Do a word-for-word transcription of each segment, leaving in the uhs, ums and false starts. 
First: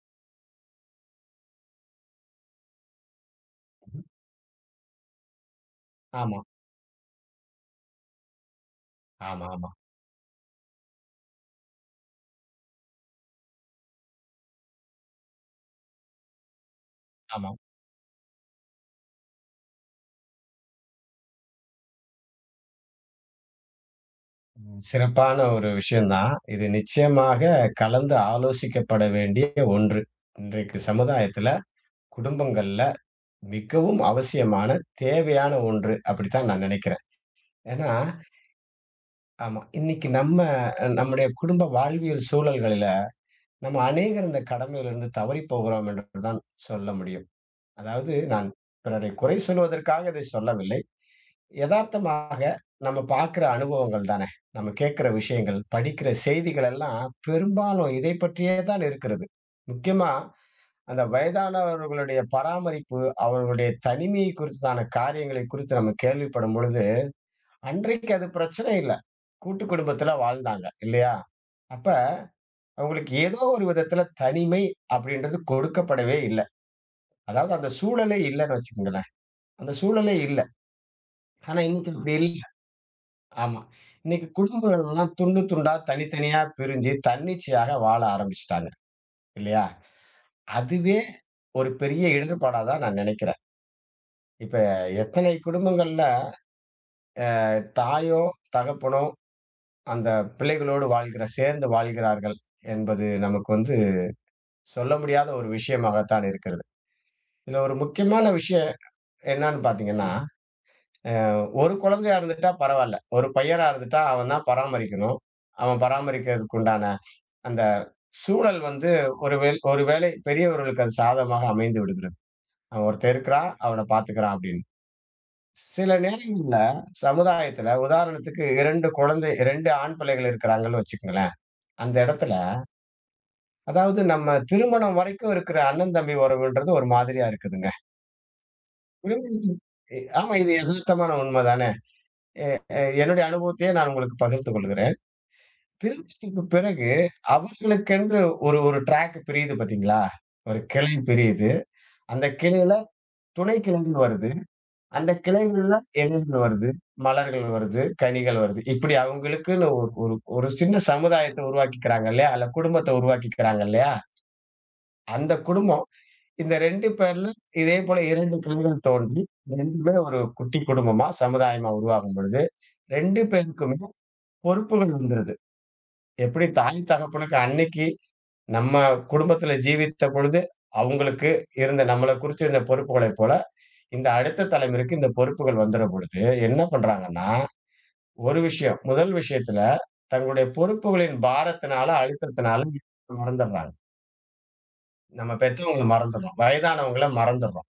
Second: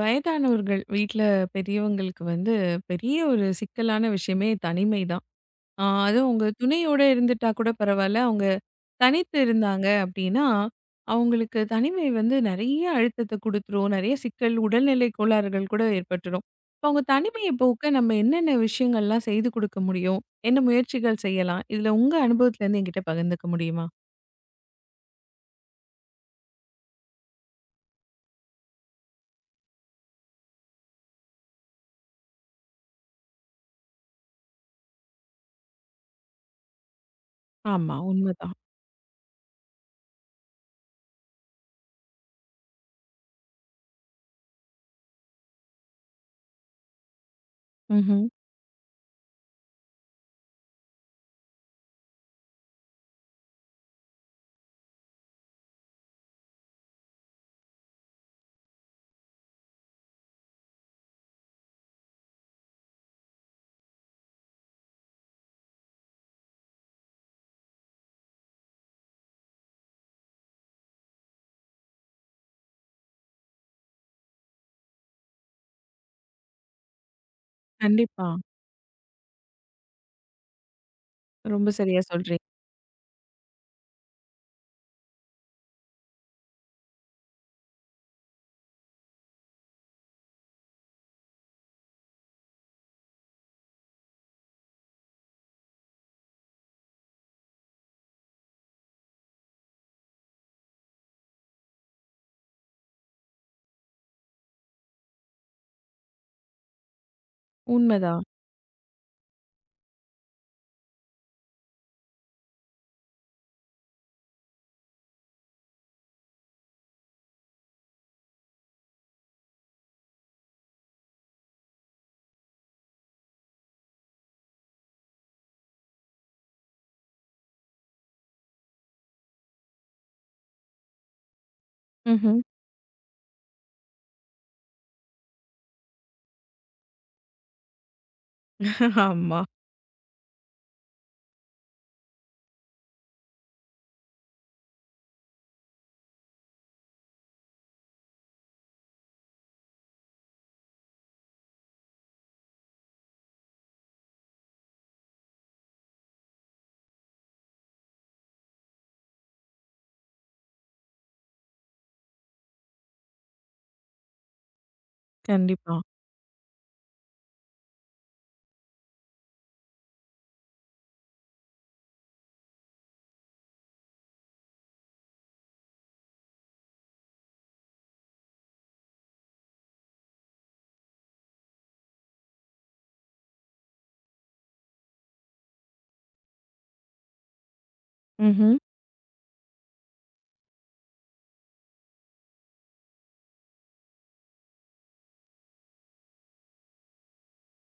வயதானவர்கள் வீட்ல பெரியவங்களுக்கு வந்து பெரிய ஒரு சிக்கலான விஷயமே தனிமை தான். ஆ அதுவும் ஆமா, உங்க துணையோட இருந்துட்டா கூட பரவால்ல. அவங்க தனித்து ஆமா, ஆமா, இருந்தாங்க அப்டின்னா, அவங்களுக்கு தனிமை வந்து நெறைய அழுத்தத்த குடுத்துரும். நெறைய சிக்கல், உடல்நிலை கோளாறுகள் கூட ஏற்பட்டுரும். இப்ப அவங்க தனிமைய ஆமா. போக்க நம்ம என்னென்ன விஷயங்கள்லாம் செய்து குடுக்க முடியும்? என்ன முயற்சிகள் செய்யலாம்? இதுல உங்க அனுபவத்துலருந்து என்கிட்ட பகிர்ந்துக்க முடியுமா? ம். சிறப்பான ஒரு விஷயம் தான். இது நிச்சயமாக கலந்து ஆலோசிக்கப்பட வேண்டிய ஒன்று. இன்றைக்கு சமுதாயத்துல, குடும்பங்கள்ல மிகவும் அவசியமான, தேவையான ஒன்று. அப்படித்தான் நான் நினைக்கிறேன். ஏன்னா, ஆமா, உண்மதான். ஆமா. இன்னைக்கு நம்ம அஹ், நம்முடைய குடும்ப வாழ்வியல் சூழல்களில, நம்ம அநேகர் இந்த கடமையிலிருந்து தவறிப் போகிறோம் என்று தான் சொல்ல முடியும். அதாவது ம்ஹ்ம். நான் பிறரை குறை சொல்வதற்காக இதை சொல்லவில்லை. எதார்த்தமாக நம்ம பார்க்கிற அனுபவங்கள் தானே. நம்ம கேட்கிற விஷயங்கள், படிக்கிற செய்திகள் எல்லாம் பெரும்பாலும் இதைப் பற்றியே தான் இருக்கிறது. முக்கியமா அந்த வயதானவர்களுடைய பராமரிப்பு, அவர்களுடைய தனிமை குறித்தான காரியங்களைக் குறித்து நம்ம கேள்விப்படும் பொழுது, அன்றைக்கு அது பிரச்சனை இல்ல. கூட்டு குடும்பத்துல வாழ்ந்தாங்க இல்லையா? அப்ப அவங்களுக்கு ஏதோ ஒரு விதத்துல தனிமை அப்படின்றது கொடுக்கப்படவே இல்ல. அதாவது அந்த சூழலே கண்டிப்பா. இல்லன்னு வச்சுக்கங்களேன். அந்த சூழலே இல்ல. ஆனா ரொம்ப இன்னைக்கு சரியா அப்படி இல்ல. சொல்றீங்க. ஆமா. இன்னைக்கு குடும்பங்கள்லாம் துண்டு துண்டா, தனித்தனியா பிரிஞ்சு தன்னிச்சையாக வாழ ஆரம்பிச்சுட்டாங்க. இல்லையா? அதுவே ஒரு பெரிய இடர்பாடா தான் நான் நினைக்கிறேன். இப்ப எத்தனை குடும்பங்கள்ல தாயோ, தகப்பனோ அந்த பிள்ளைகளோடு வாழ்கிற சேர்ந்து வாழ்கிறார்கள் என்பது நமக்கு வந்து சொல்ல முடியாத ஒரு விஷயமாகத்தான் இருக்கிறது. இதுல ஒரு உண்மதான். முக்கியமான விஷயம் என்னன்னு பார்த்தீங்கன்னா, ஒரு குழந்தையா இருந்துட்டா பரவால்ல. ஒரு பையனா இருந்துட்டா அவன் தான் பராமரிக்கணும். அவன் பராமரிக்கிறதுக்கு உண்டான அந்த சூழல் வந்து ஒரு வேல் ஒரு வேளை பெரியவர்களுக்கு அது சாதகமாக அமைந்து விடுகிறது. அவன் ஒருத்தன் இருக்கிறான், அவன பார்த்துக்கிறான் அப்படின்னு. சில நேரங்கள்ல சமுதாயத்துல உதாரணத்துக்கு இரண்டு குழந்தை இரண்டு ஆண் பிள்ளைகள் இருக்கிறாங்கன்னு வச்சுக்கங்களேன். அந்த இடத்துல ம்ஹ்ம். அதாவது நம்ம திருமணம் வரைக்கும் இருக்கிற அண்ணன் தம்பி உறவுன்றது ஒரு மாதிரியா இருக்குதுங்க. ஆமா. திருமணத்திற்கு எ ஆமா இது எதார்த்தமான உண்ம தானே. அ என்னுடைய அனுபவத்தையே நான் உங்களுக்கு பகிர்ந்து கொள்கிறேன். திருமணத்திற்கு பிறகு அவர்களுக்கென்று ஒரு ஒரு ட்ராக் பிரியுது பார்த்தீங்களா? ஒரு கிளை பிரியுது. அந்த கிளையில துணை கிளைகள் வருது. அந்த கிளைகள்ல இலைகள் வருது, மலர்கள் வருது, கனிகள் வருது. இப்படி அவங்களுக்குன்னு ஒரு ஒரு ஒரு சின்ன சமுதாயத்த உருவாக்கிக்கிறாங்க இல்லையா? அல்ல குடும்பத்த உருவாக்கிக்கிறாங்க இல்லையா? அந்த கண்டிப்பா. குடும்பம் இந்த ரெண்டு பேர்ல இதே போல ரெண்டு கிளைகள் தோன்றி ரெண்டுமே ஒரு குட்டி குடும்பமா, சமுதாயமா உருவாகும் பொழுது, ரெண்டு பேருக்குமே பொறுப்புகள் வந்துருது. எப்படி தாய் தகப்பனுக்கு அன்னைக்கு நம்ம குடும்பத்துல ஜீவித்த பொழுது, அவங்களுக்கு இருந்த நம்மள குறிச்சிருந்த பொறுப்புகளைப் போல இந்த அடுத்த தலைமுறைக்கு இந்த பொறுப்புகள் வந்துற பொழுது, என்ன பண்றாங்கன்னா, ஒரு ம்ஹ்ம். விஷயம், முதல் விஷயத்துல தங்களுடைய பொறுப்புகளின் பாரத்தினால, அழுத்தத்தினால மறந்துடுறாங்க. நம்ம பெத்தவங்கள மறந்துடுறோம். வயதானவங்கள மறந்துடுறோம்.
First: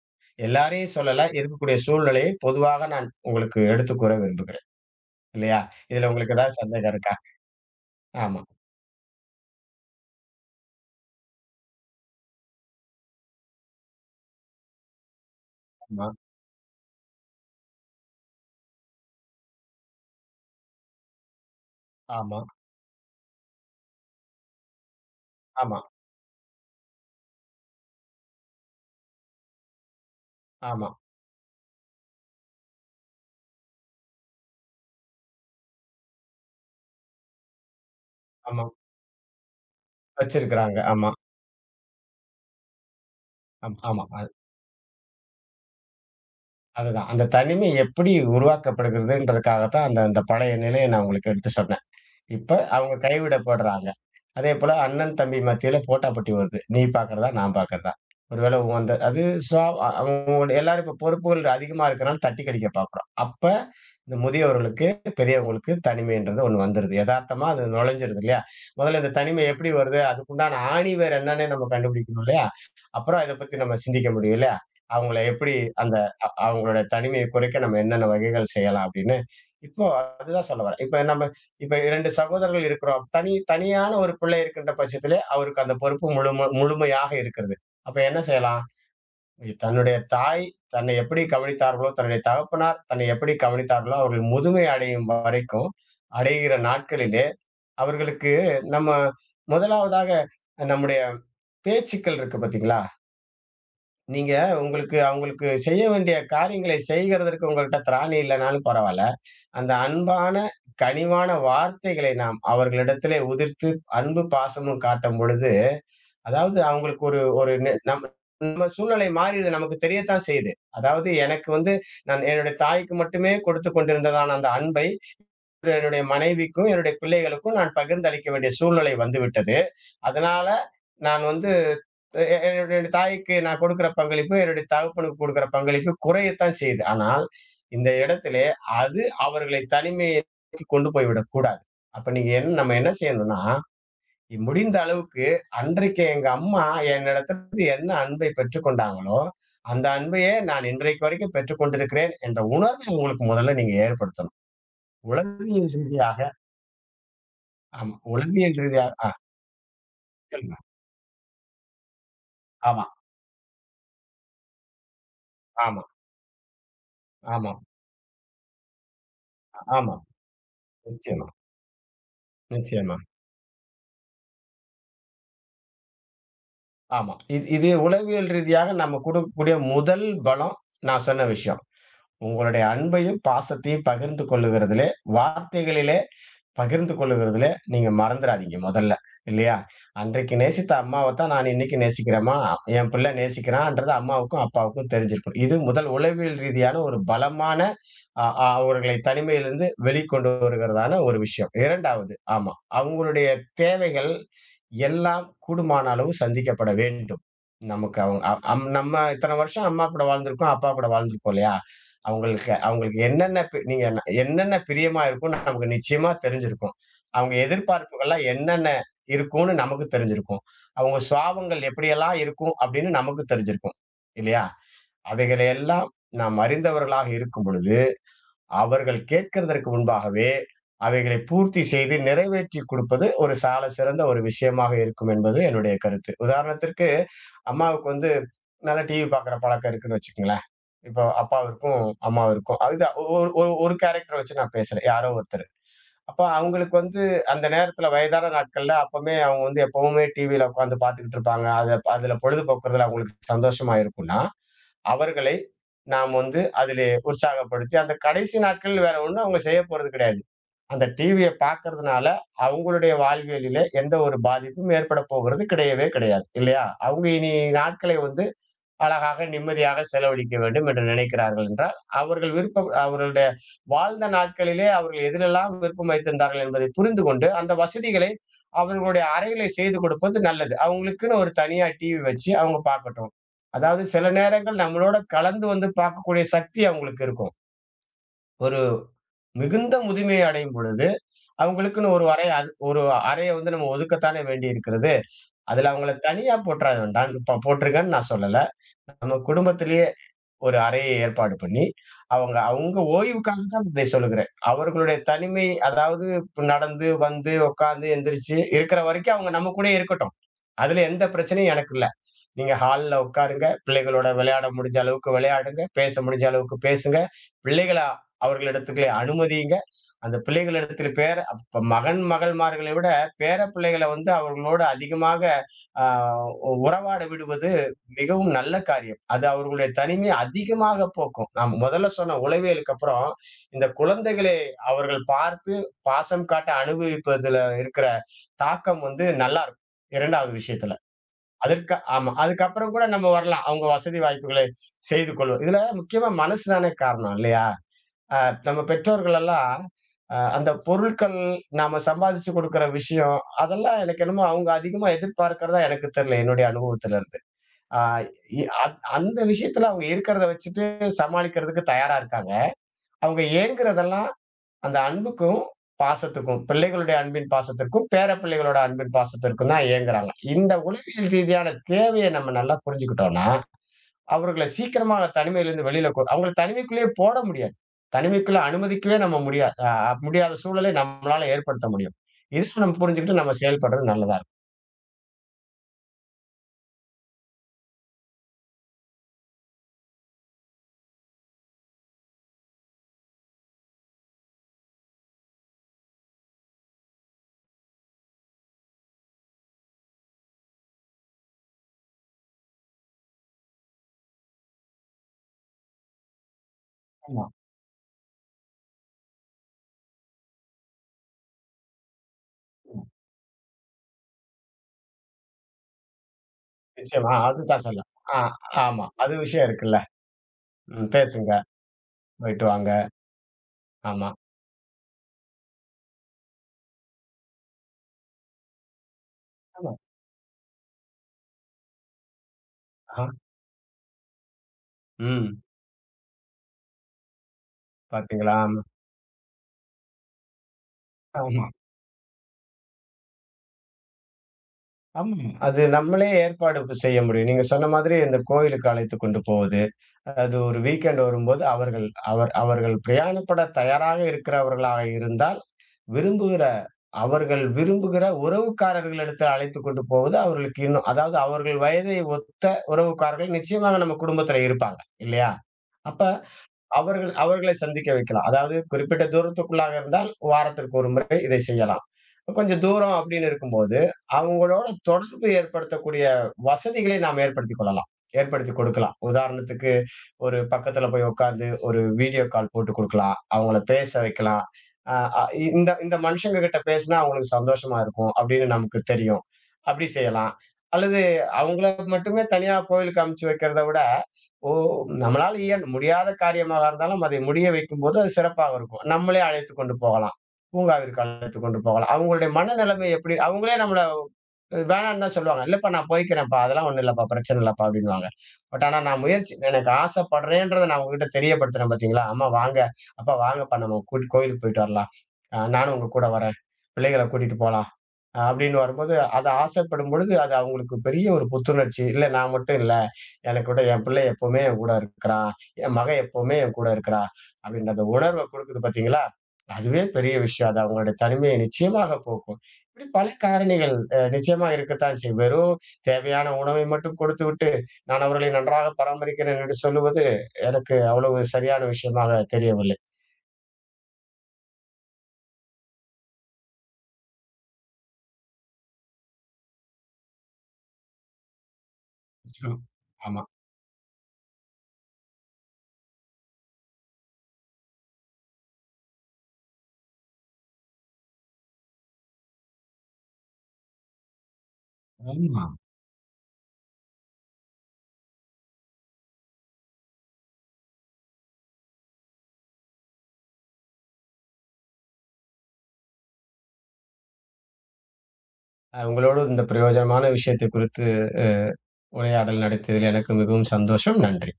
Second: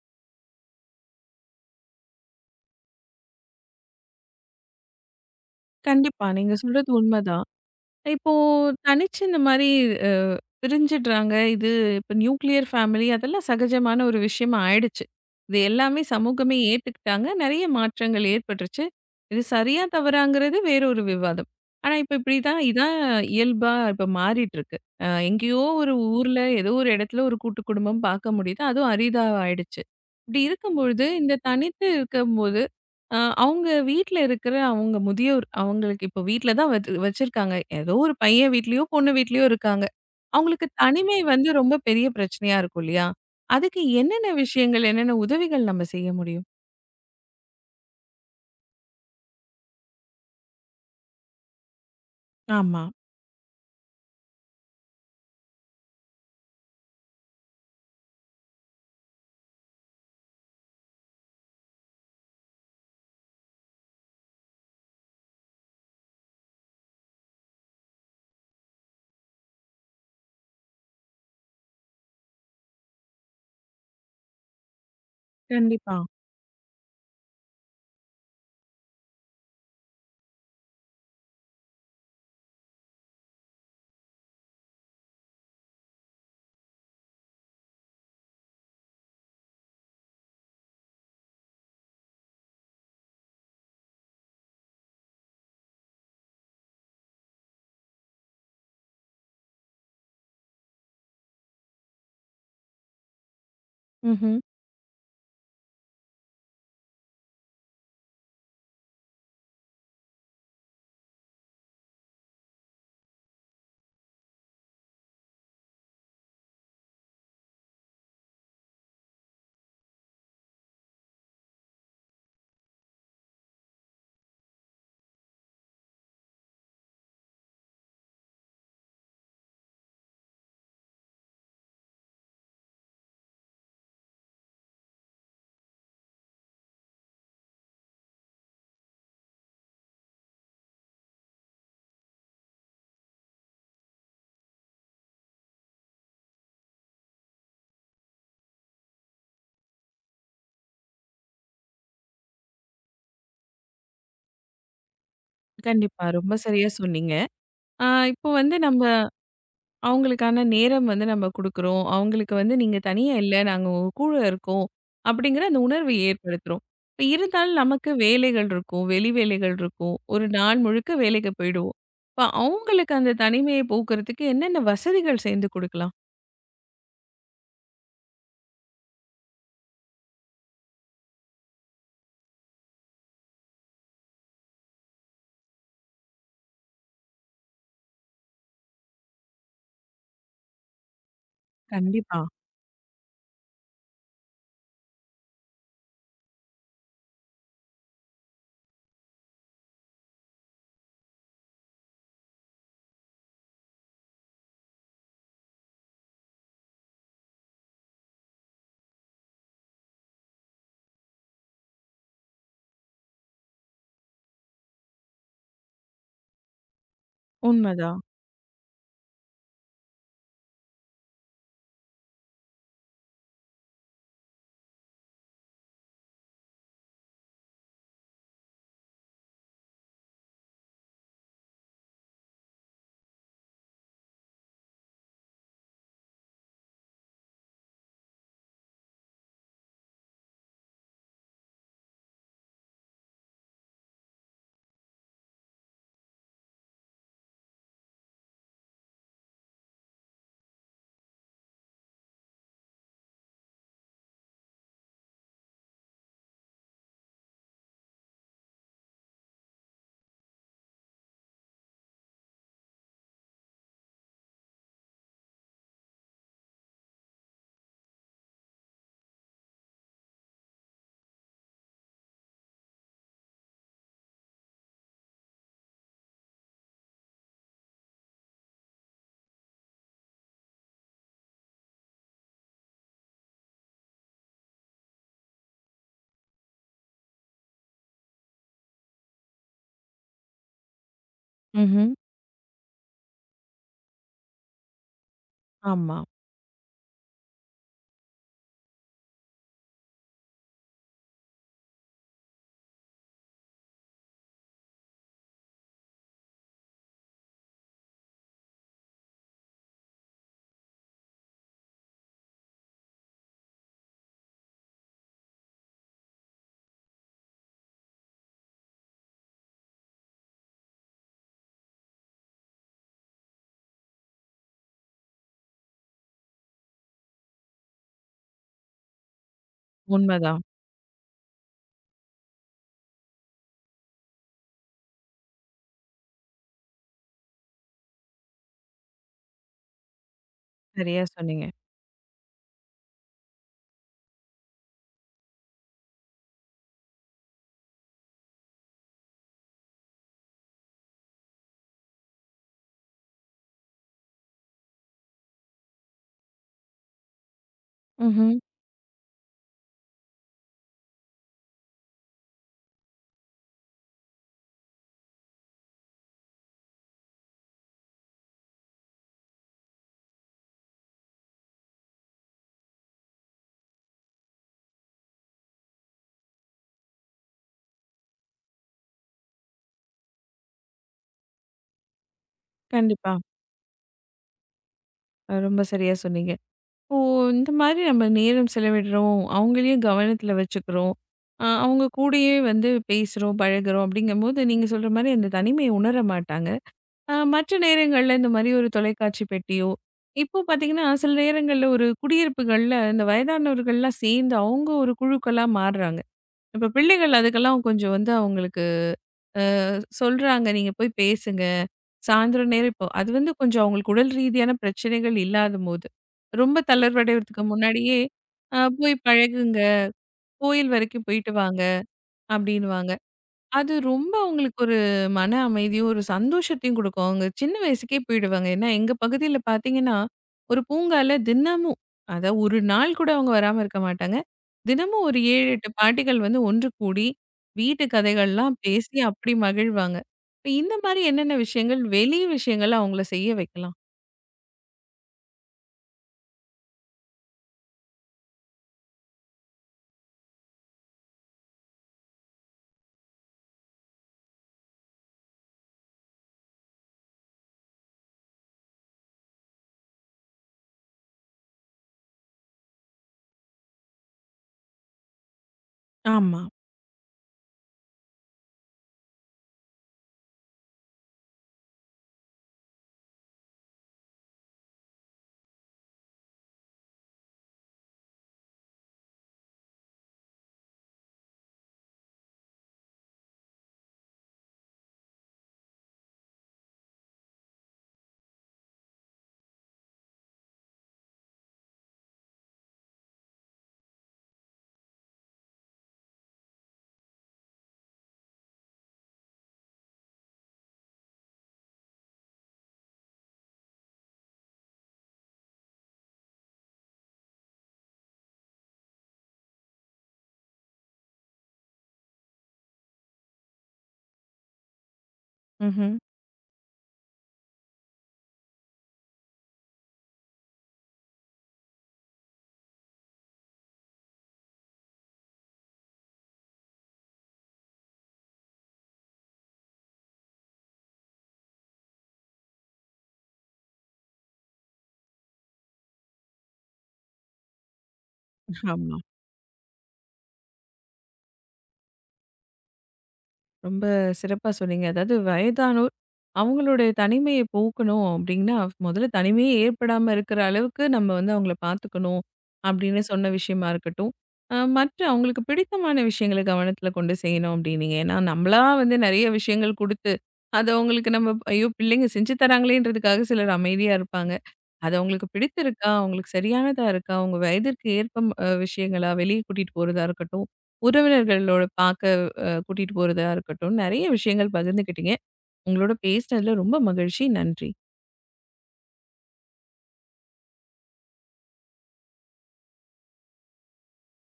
எல்லாரையும் சொல்லல, இருக்கக்கூடிய சூழ்நிலையை பொதுவாக நான் உங்களுக்கு எடுத்துக் கூற விரும்புகிறேன். இல்லையா? இதுல கண்டிப்பா. உங்களுக்கு நீங்க ஏதாவது சொல்றது சந்தேகம் இருக்கா? உண்மதான். இப்போ ஆமா, தனிச்சு இந்த மாரி அ பிரிஞ்சிடுறாங்க. இது இப்ப நியூக்ளியர் ஃபேமிலி அதெல்லாம் சகஜமான ஒரு விஷயமா ஆயிடுச்சு. இது எல்லாமே ஆமா, சமூகமே ஏத்துக்கிட்டாங்க. நெறைய மாற்றங்கள் ஏற்பட்டுருச்சு. இது சரியா தவறாங்கிறது வேற ஒரு விவாதம். ஆனா, இப்ப ஆமா, இப்படிதான் இதான் இயல்பா இப்ப மாறிட்டுருக்கு. அ எங்கேயோ ஆமா, ஒரு ஊர்ல ஏதோ ஒரு இடத்துல ஒரு கூட்டு குடும்பம் பார்க்க முடியுது. அதுவும் அரிதா ஆயிடுச்சு. இப்படி ஆமா, இருக்கும்பொழுது இந்த தனித்து இருக்கும்போது அ அவங்க வீட்ல இருக்கிற அவங்க முதியோர் அவங்களுக்கு இப்போ வீட்ல தான் வச் வச்சிருக்காங்க. ஏதோ ஒரு பையன் ஆமா. வீட்லயோ, பொண்ணு வீட்லயோ இருக்காங்க. அவங்களுக்கு வச்சிருக்கிறாங்க. ஆமா, தனிமை வந்து ரொம்ப பெரிய பிரச்சனையா இருக்கும் இல்லையா? ஆமா, அதுக்கு ஆமா. என்னென்ன அது விஷயங்கள், என்னென்ன உதவிகள் நம்ம செய்ய முடியும்? அதுதான். அந்த தனிமை எப்படி உருவாக்கப்படுகிறதுன்றதுக்காக தான் அந்த அந்த பழைய நிலைய நான் உங்களுக்கு எடுத்து சொன்னேன். இப்ப ஆமா. அவங்க கைவிடப்படுறாங்க. அதேபோல அண்ணன், தம்பி மத்தியில போட்டாபோட்டி வருது. நீ பார்க்கிறதா, நான் பார்க்கிறதா. ஒருவேளை உந்த அது சுவா அ- அவங்களோட எல்லாரும் இப்ப பொறுப்புகள் அதிகமா இருக்கனால தட்டி கழிக்க பார்க்கிறோம். அப்ப இந்த முதியவர்களுக்கு, பெரியவங்களுக்கு தனிமைன்றது ஒண்ணு வந்துருது. எதார்த்தமா அது நுழைஞ்சிருது இல்லையா? முதல்ல இந்த தனிமை எப்படி வருது? அதுக்குண்டான ஆணி வேர் என்னன்னே நம்ம கண்டுபிடிக்கணும் இல்லையா? அப்புறம் இத பத்தி நம்ம சிந்திக்க முடியும் இல்லையா? அவங்கள எப்படி அந்த கண்டிப்பா. அ அவங்களோட தனிமையை குறைக்க நம்ம என்னென்ன வகைகள் செய்யலாம் அப்படின்னு. இப்போ அதுதான் சொல்ல வரேன். இப்ப நம்ம இப்ப இரண்டு சகோதரர்கள் இருக்கிறோம். தனி தனியான ஒரு பிள்ளை இருக்கின்ற பட்சத்திலே, அவருக்கு அந்த பொறுப்பு முழும முழுமையாக இருக்கிறது. அப்ப என்ன செய்யலாம்? தன்னுடைய தாய் தன்னை எப்படி கவனித்தார்களோ, தன்னுடைய தகப்பனார் தன்னை எப்படி கவனித்தார்களோ, அவர்கள் முதுமை அடையும் வரைக்கும், அடைகிற நாட்களிலே, அவர்களுக்கு நம்ம முதலாவதாக நம்முடைய பேச்சுக்கள் இருக்கு பார்த்தீங்களா? நீங்க ம்ஹ்ம். உங்களுக்கு அவங்களுக்கு செய்ய வேண்டிய காரியங்களை செய்கிறதற்கு உங்கள்ட்ட திராணி இல்லனாலும் பரவால்ல. அந்த அன்பான, கனிவான வார்த்தைகளை நாம் அவர்களிடத்திலே உதிர்த்து அன்பு, பாசமும் காட்டும் பொழுது, அதாவது அவங்களுக்கு ஒரு ஒரு நெ நம்ம நம்ம சூழ்நிலை மாறியது நமக்கு தெரியத்தான் செய்யுது. அதாவது எனக்கு வந்து நான் என்னுடைய தாய்க்கு மட்டுமே கொடுத்துக் கொண்டிருந்ததான அந்த அன்பை, என்னுடைய மனைவிக்கும், என்னுடைய பிள்ளைகளுக்கும் நான் பகிர்ந்தளிக்க வேண்டிய சூழ்நிலை வந்துவிட்டது. அதனால நான் வந்து எ எ என்னுடைய தாய்க்கு நான் கொடுக்கிற பங்களிப்பு, என்னுடைய தகப்பனுக்கு கொடுக்கிற பங்களிப்பு குறையத்தான் செய்யுது. ஆனால், இந்த இடத்திலே அது அவர்களை தனிமையை நோக்கி கொண்டு போய்விடக் கூடாது. அப்ப நீங்க என் நம்ம என்ன செய்யணும்னா, இ- முடிந்த அளவுக்கு அன்றைக்கு எங்க அம்மா என்னிடத்துல இருந்து என்ன அன்பை பெற்றுக்கொண்டாங்களோ, அந்த அன்பையே நான் இன்றைக்கு வரைக்கும் பெற்றுக்கொண்டிருக்கிறேன் என்ற உணர்வை உங்களுக்கு முதல்ல நீங்க ஏற்படுத்தணும். உளவியல் கண்டிப்பா. ரீதியாக ரொம்ப சரியா சொன்னீங்க. அ ஆமா. இப்போ உளவியல் வந்து நம்ம ரீதியாக ஆ அவங்களுக்கான சொல்லுங்க. நேரம் வந்து நம்ம குடுக்குறோம். அவங்களுக்கு வந்து "நீங்க ஆமா, தனியா இல்ல. நாங்க உங்க கூட இருக்கோம்." அப்படிங்கிற அந்த ஆமா, உணர்வை ஏற்படுத்துறோம். இப்ப ஆமா, இருந்தாலும் நமக்கு வேலைகள் இருக்கும். வெளி வேலைகள் ஆமா. இருக்கும். ஒரு நாள் முழுக்க நிச்சயமா, வேலைக்கு போயிடுவோம். இப்ப அவங்களுக்கு நிச்சயமா. அந்த தனிமையை போக்குறதுக்கு என்னென்ன வசதிகள் சேர்ந்து குடுக்கலாம்? ஆமா. இது இது உளவியல் ரீதியாக நம்ம குடுக்கக்கூடிய முதல் பலம், நான் சொன்ன விஷயம். உங்களுடைய அன்பையும், பாசத்தையும் பகிர்ந்து கொள்ளுகிறதிலே, வார்த்தைகளிலே பகிர்ந்து கொள்ளுகிறதுல நீங்க மறந்துராதீங்க முதல்ல. இல்லையா? அன்றைக்கு நேசித்த அம்மாவ தான் நான் இன்னைக்கு கண்டிப்பா. நேசிக்கிறேமா, என் பிள்ளை நேசிக்கிறான்ன்றது அம்மாவுக்கும், அப்பாவுக்கும் தெரிஞ்சிருக்கும். இது முதல் உளவியல் ரீதியான ஒரு பலமான அ அ அவர்களை தனிமையிலிருந்து வெளிக்கொண்டு வருகிறதான ஒரு விஷயம். ரெண்டாவது ஆமா. அவங்களுடைய தேவைகள் எல்லாம் கூடுமான அளவு சந்திக்கப்பட வேண்டும். நமக்கு அவங்க அ அம் நம்ம இத்தன வருஷம் அம்மா கூட வாழ்ந்திருக்கோம், அப்பா கூட வாழ்ந்திருக்கோம் இல்லையா? அவங்களுக்கு அவங்களுக்கு என்னென்ன பி நீங்க என்ன என்னென்ன பிரியமா இருக்கும்னு நமக்கு நிச்சயமா தெரிஞ்சிருக்கும். அவங்க உண்மதான். எதிர்பார்ப்புகள்லாம் என்னென்ன இருக்கும்னு நமக்கு தெரிஞ்சிருக்கும். அவங்க சுபாவங்கள் எப்படியெல்லாம் இருக்கும் அப்படின்னு நமக்கு தெரிஞ்சிருக்கும். இல்லையா? அவைகளை எல்லாம் நாம் அறிந்தவர்களாக இருக்கும் பொழுது அவர்கள் கேட்கிறதற்கு முன்பாகவே அவைகளை பூர்த்தி செய்து நிறைவேற்றி கொடுப்பது ஒரு சால சிறந்த ஒரு விஷயமாக இருக்கும் என்பது என்னுடைய கருத்து. உதாரணத்திற்கு, அம்மாவுக்கு வந்து நல்லா டிவி பார்க்குற பழக்கம் இருக்குன்னு வச்சுக்கங்களேன். இப்போ அப்பாவிற்கும், அம்மாவிற்கும் அதுதான் ஒ ஒரு ஒரு ஒரு கேரக்டர வச்சு நான் பேசுறேன். யாரோ ஒருத்தரு. அப்ப அவங்களுக்கு வந்து அந்த நேரத்தில வயதான நாட்கள்ல அப்பவுமே அவங்க வந்து எப்பவுமே டிவியில உட்காந்து பார்த்துக்கிட்டு இருப்பாங்க. அத அதுல பொழுதுபோக்குறதுல அவங்களுக்கு சந்தோஷமா இருக்கும்னா, அவர்களை நாம் வந்து அதிலே உற்சாகப்படுத்தி, அந்த கடைசி நாட்கள் வேற ஒண்ணும் அவங்க செய்ய போறது கிடையாது. அந்த டிவிய பார்க்கறதுனால அவங்களுடைய வாழ்வியலிலே எந்த ஒரு பாதிப்பும் ஏற்பட போகிறது கிடையவே கிடையாது. இல்லையா? அவங்க இனி நாட்களை வந்து அழகாக நிம்மதியாக செலவழிக்க வேண்டும் என்று நினைக்கிறார்கள் என்றால், அவர்கள் விருப்பம் அவர்களுடைய வாழ்ந்த நாட்களிலே அவர்கள் எதிலெல்லாம் விருப்பம் வைத்திருந்தார்கள் என்பதை புரிந்து கொண்டு, அந்த வசதிகளை அவர்களுடைய அறையிலே செய்து கொடுப்பது நல்லது. அவங்களுக்குன்னு ஒரு தனியா டிவி வச்சு அவங்க பார்க்கட்டும். அதாவது சில நேரங்கள் நம்மளோட கலந்து வந்து பார்க்கக்கூடிய சக்தி அவங்களுக்கு இருக்கும். ஒரு மிகுந்த முதுமையை அடையும் பொழுது, ம்ஹ்ம். அவங்களுக்குன்னு ஒரு அறை அது ஒரு அறைய வந்து நம்ம ஒதுக்கத்தானே வேண்டி இருக்கிறது. அதுல அவங்கள ஆமா. தனியா போட்ற வேண்டாம் ப போட்ருங்கன்னு நான் சொல்லல. நம்ம குடும்பத்திலே ஒரு அறையை ஏற்பாடு பண்ணி, அவங்க அவங்க ஓய்வுக்காக தான் இதை சொல்லுகிறேன். அவர்களுடைய தனிமை அதாவது இப்ப நடந்து, வந்து, உட்கார்ந்து, எந்திரிச்சு இருக்கிற வரைக்கும் அவங்க நம்ம கூடயே இருக்கட்டும். அதுல எந்த பிரச்சனையும் எனக்கு இல்ல. நீங்க ஹால்ல உட்காருங்க. பிள்ளைகளோட விளையாட முடிஞ்ச அளவுக்கு விளையாடுங்க. பேச முடிஞ்ச அளவுக்கு பேசுங்க. பிள்ளைகள அவர்களிடத்துக்கு அனுமதியுங்க. அந்த பிள்ளைகளிடத்தில் பேர அப்ப மகன், மகள்மார்களை விட பேர பிள்ளைகள வந்து அவர்களோடு அதிகமாக ஆ உறவாட விடுவது மிகவும் நல்ல காரியம். அது அவர்களுடைய தனிமையை உண்மதான். அதிகமாக போக்கும். நான் முதல்ல சொன்ன உளவியலுக்கு அப்புறம், இந்த குழந்தைகளை அவர்கள் பார்த்து பாசம் காட்ட அனுபவிப்பதில இருக்கிற தாக்கம் வந்து நல்லா இருக்கும். ரெண்டாவது விஷயத்துல. சரியா சொன்னீங்க. அதற்கு ஆமா. அதுக்கப்புறம் கூட நம்ம வரலாம். அவங்க வசதி வாய்ப்புகளை செய்து கொள்வது. இதுல முக்கியமா மனசு தானே காரணம் இல்லையா? அ நம்ம பெற்றோர்கள் எல்லாம் அ அந்த பொருட்கள் நாம சம்பாதிச்சு குடுக்குற விஷயம், அதெல்லாம் எனக்கு என்னமோ அவங்க அதிகமா எதிர்பார்க்கிறதா எனக்கு தெரியல என்னுடைய அனுபவத்தில இருந்து. ஆ ம்ஹ்ம். இ அந் அந்த விஷயத்துல அவங்க இருக்கிறத வச்சுட்டு சமாளிக்கிறதுக்கு தயாரா இருக்காங்க. அவங்க ஏங்குறதெல்லாம் அந்த அன்புக்கும், பாசத்துக்கும், பிள்ளைகளுடைய அன்பின் பாசத்திற்கும், பேரப்பிள்ளைகளோட அன்பின் பாசத்திற்கும் தான் ஏங்குறாங்க. இந்த உளவியல் ரீதியான தேவைய நம்ம நல்லா புரிஞ்சுக்கிட்டோம்னா, அவர்கள சீக்கிரமா தனிமையிலிருந்து வெளியில கொ அவங்கள தனிமைக்குள்ளேயே போட முடியாது. தனிமைக்குள்ள அனுமதிக்கவே நம்ம முடியாது. அ முடியாத சூழலை நம்மளால ஏற்படுத்த முடியும். இது நம்ம கண்டிப்பா. புரிஞ்சுக்கிட்டு நம்ம செயல்படுறது நல்லதா இருக்கும். அ ரொம்ப சரியா சொன்னீங்க. ஓ! இந்த மாதிரி நம்ம நேரம் செலவிடுறோம். அவங்களையும் கவனத்துல வச்சுக்கிறோம். அ அவங்க கூடயே வந்து பேசுறோம், பழகுறோம் அப்படிங்கும்போது நீங்க சொல்ற மாரி அந்த தனிமைய உணர மாட்டாங்க. அ மற்ற நேரங்கள்ல இந்த மாரி ஒரு தொலைக்காட்சி பெட்டியோ, இப்போ பார்த்தீங்கன்னா, சில நேரங்கள்ல ஒரு குடியிருப்புகள்ல இந்த வயதானவர்கள்லாம் சேர்ந்து அவங்க ஒரு குழுக்களா மாறுறாங்க. இப்ப பிள்ளைகள் ஆமா. அதுக்கெல்லாம் கொஞ்சம் வந்து அவங்களுக்கு அஹ் சொல்றாங்க நீங்க போய் பேசுங்க. சாயந்தரம் நேரம் இப்போ அது வந்து கொஞ்சம் அவங்களுக்கு உடல் ரீதியான பிரச்சனைகள் இல்லாதபோது, ரொம்ப நிச்சயமா. தளர்வடையறதுக்கு அதுதான் சொல்ல. முன்னாடியே, ஆ அ ஆமா. போய் அது விஷயம் பழகுங்க. இருக்குல்ல. கோயில் ம். வரைக்கும் போயிட்டு பேசுங்க. வாங்க, போயிட்டு வாங்க. அப்படின்னுவாங்க. அது ஆமா. ரொம்ப அவங்களுக்கு ஒரு மன அமைதியும், ஒரு சந்தோஷத்தையும் குடுக்கும். அவங்க சின்ன வயசுக்கே போயிடுவாங்க. ஏன்னா எங்க பகுதியில ஆமா. பார்த்தீங்கன்னா, ஒரு பூங்கால தினமும் அதாவது ஒரு நாள் ஆ. கூட அவங்க வராம இருக்க மாட்டாங்க. தினமும் ஒரு ம். ஏழு, எட்டு பாட்டிகள் வந்து ஒன்று கூடி, வீட்டு பாத்தீங்களா? கதைகள்லாம் ஆமா. பேசி அப்படி மகிழ்வாங்க. இப்ப இந்த மாரி என்னென்ன ஆமா. விஷயங்கள், வெளி விஷயங்கள் அவங்கள செய்ய வைக்கலாம்? ஆமா. அது நம்மளே ஏற்பாடு இப்ப செய்ய முடியும். நீங்க சொன்ன மாதிரி இந்த கோயிலுக்கு அழைத்து கொண்டு போவது. அது ஒரு வீக்கெண்ட் வரும்போது அவர்கள் அவர் அவர்கள் பிரயாணப்பட தயாராக இருக்கிறவர்களாக இருந்தால், விரும்புகிற அவர்கள் விரும்புகிற உறவுக்காரர்களிடத்தில் அழைத்துக் கொண்டு போவது அவர்களுக்கு இன்னும் அதாவது அவர்கள் வயதை ஒத்த உறவுக்காரர்கள் நிச்சயமாக நம்ம குடும்பத்தில இருப்பாங்க. இல்லையா? அப்ப ஆமா. அவர்கள் அவர்களை சந்திக்க வைக்கலாம். அதாவது குறிப்பிட்ட தூரத்துக்குள்ளாக இருந்தால், வாரத்திற்கு ஒரு முறை இதை செய்யலாம். கொஞ்சம் தூரம் அப்படின்னு இருக்கும்போது, அவங்களோட தொடர்பு ஏற்படுத்தக்கூடிய வசதிகளை நாம் ஏற்படுத்திக் கொள்ளலாம். ஏற்படுத்திக் கொடுக்கலாம். உதாரணத்துக்கு, ஒரு பக்கத்துல போய் உட்கார்ந்து ஒரு வீடியோ கால் போட்டு குடுக்கலாம். அவங்கள பேச வைக்கலாம். அ அ இந்த இந்த மனுஷங்க கிட்ட பேசினா அவங்களுக்கு சந்தோஷமா இருக்கும் அப்படின்னு நமக்கு தெரியும். அப்படி செய்யலாம். அல்லது அவங்கள மட்டுமே தனியா கோயிலுக்கு அனுப்பிச்சு வைக்கிறத விட, நம்மளால இயல் முடியாத காரியமாக இருந்தாலும் அதை முடிய வைக்கும்போது அது சிறப்பாக இருக்கும். நம்மளே அழைத்துக் கொண்டு போகலாம். பூங்காவிற்கு அழைத்துக் கொண்டு போகலாம். அவங்களுடைய மனநிலைமை எப்படி அவங்களே நம்மள வேணான்னு தான் சொல்லுவாங்க. "இல்லப்பா நான் போய்க்கிறேன்ப்பா. அதெல்லாம் ஒண்ணும் இல்லப்பா. பிரச்சனை இல்லப்பா" அப்படின்னுவாங்க. பட் ஆனா நான் முயற்சி எனக்கு ஆசைப்படுறேன்றத நான் உங்ககிட்ட தெரியப்படுத்துறேன் பார்த்தீங்களா? "அம்மா வாங்க, அப்பா வாங்கப்பா நம்ம கூட் கோயிலுக்கு போயிட்டு வரலாம். அ நானும் உங்க ம்ஹ்ம். கூட வரேன். பிள்ளைகள கூட்டிட்டு போலாம்." அ அப்படின்னு வரும்போது, அது ஆசைப்படும் பொழுது அது அவங்களுக்கு பெரிய ஒரு புத்துணர்ச்சி. இல்ல நான் மட்டும் இல்ல. எனக்கு கூட என் பிள்ளை எப்பவுமே என் கூட இருக்கிறான். என் மகன் எப்பவுமே என் கூட இருக்கிறா. அப்படின்ற அந்த உணர்வ குடுக்குது பார்த்தீங்களா? அதுவே பெரிய விஷயம். அது அவங்களுடைய தனிமையை நிச்சயமாக போக்கும். இப்படி பல காரணிகள் அ நிச்சயமா இருக்கத்தான் செய்யும். வெறும் தேவையான உணவை மட்டும் கொடுத்துவிட்டு, நான் அவர்களை நன்றாக ஆமா. பராமரிக்கிறேன் என்று சொல்லுவது, எனக்கு அவ்வளவு சரியான விஷயமாக தெரியவில்லை. ரொம்ப சிறப்பா சொன்னீங்க. அதாவது வயதானோர், அவங்களுடைய தனிமைய போக்கணும் அப்டின்னா, முதல்ல தனிமையே ஏற்படாம இருக்கிற அளவுக்கு நம்ம வந்து அவங்கள பார்த்துக்கணும், நிச்சயம். அப்படின்னு ஆமா. சொன்ன விஷயமா இருக்கட்டும். அ மற்ற அவங்களுக்கு பிடித்தமான விஷயங்கள கவனத்துல கொண்டு செய்யணும் அப்டின்னீங்க. ஏன்னா, நம்மளா வந்து நெறைய விஷயங்கள் குடுத்து, அத அவங்களுக்கு நம்ம ஐயோ! பிள்ளைங்க செஞ்சு தராங்களேன்றதுக்காக சிலர் அமைதியா இருப்பாங்க. அது அவங்களுக்கு ஆமா. பிடித்திருக்கா? அவங்களுக்கு சரியானதா இருக்கா? உங்க வயதிற்கு ஏற்ப ம் அ விஷயங்களா? வெளிய கூட்டிட்டு போறதா இருக்கட்டும், உறவினர்களோட பாக்க அ கூட்டிட்டு போறதா இருக்கட்டும், நெறைய விஷயங்கள் பகிர்ந்துக்கிட்டீங்க. உங்களோட பேசினதுல ரொம்ப மகிழ்ச்சி. நன்றி. அ உங்களோடு இந்த பிரயோஜனமான விஷயத்தை குறித்து உரையாடல் நடத்தியதில் எனக்கு மிகவும் சந்தோஷம். நன்றி.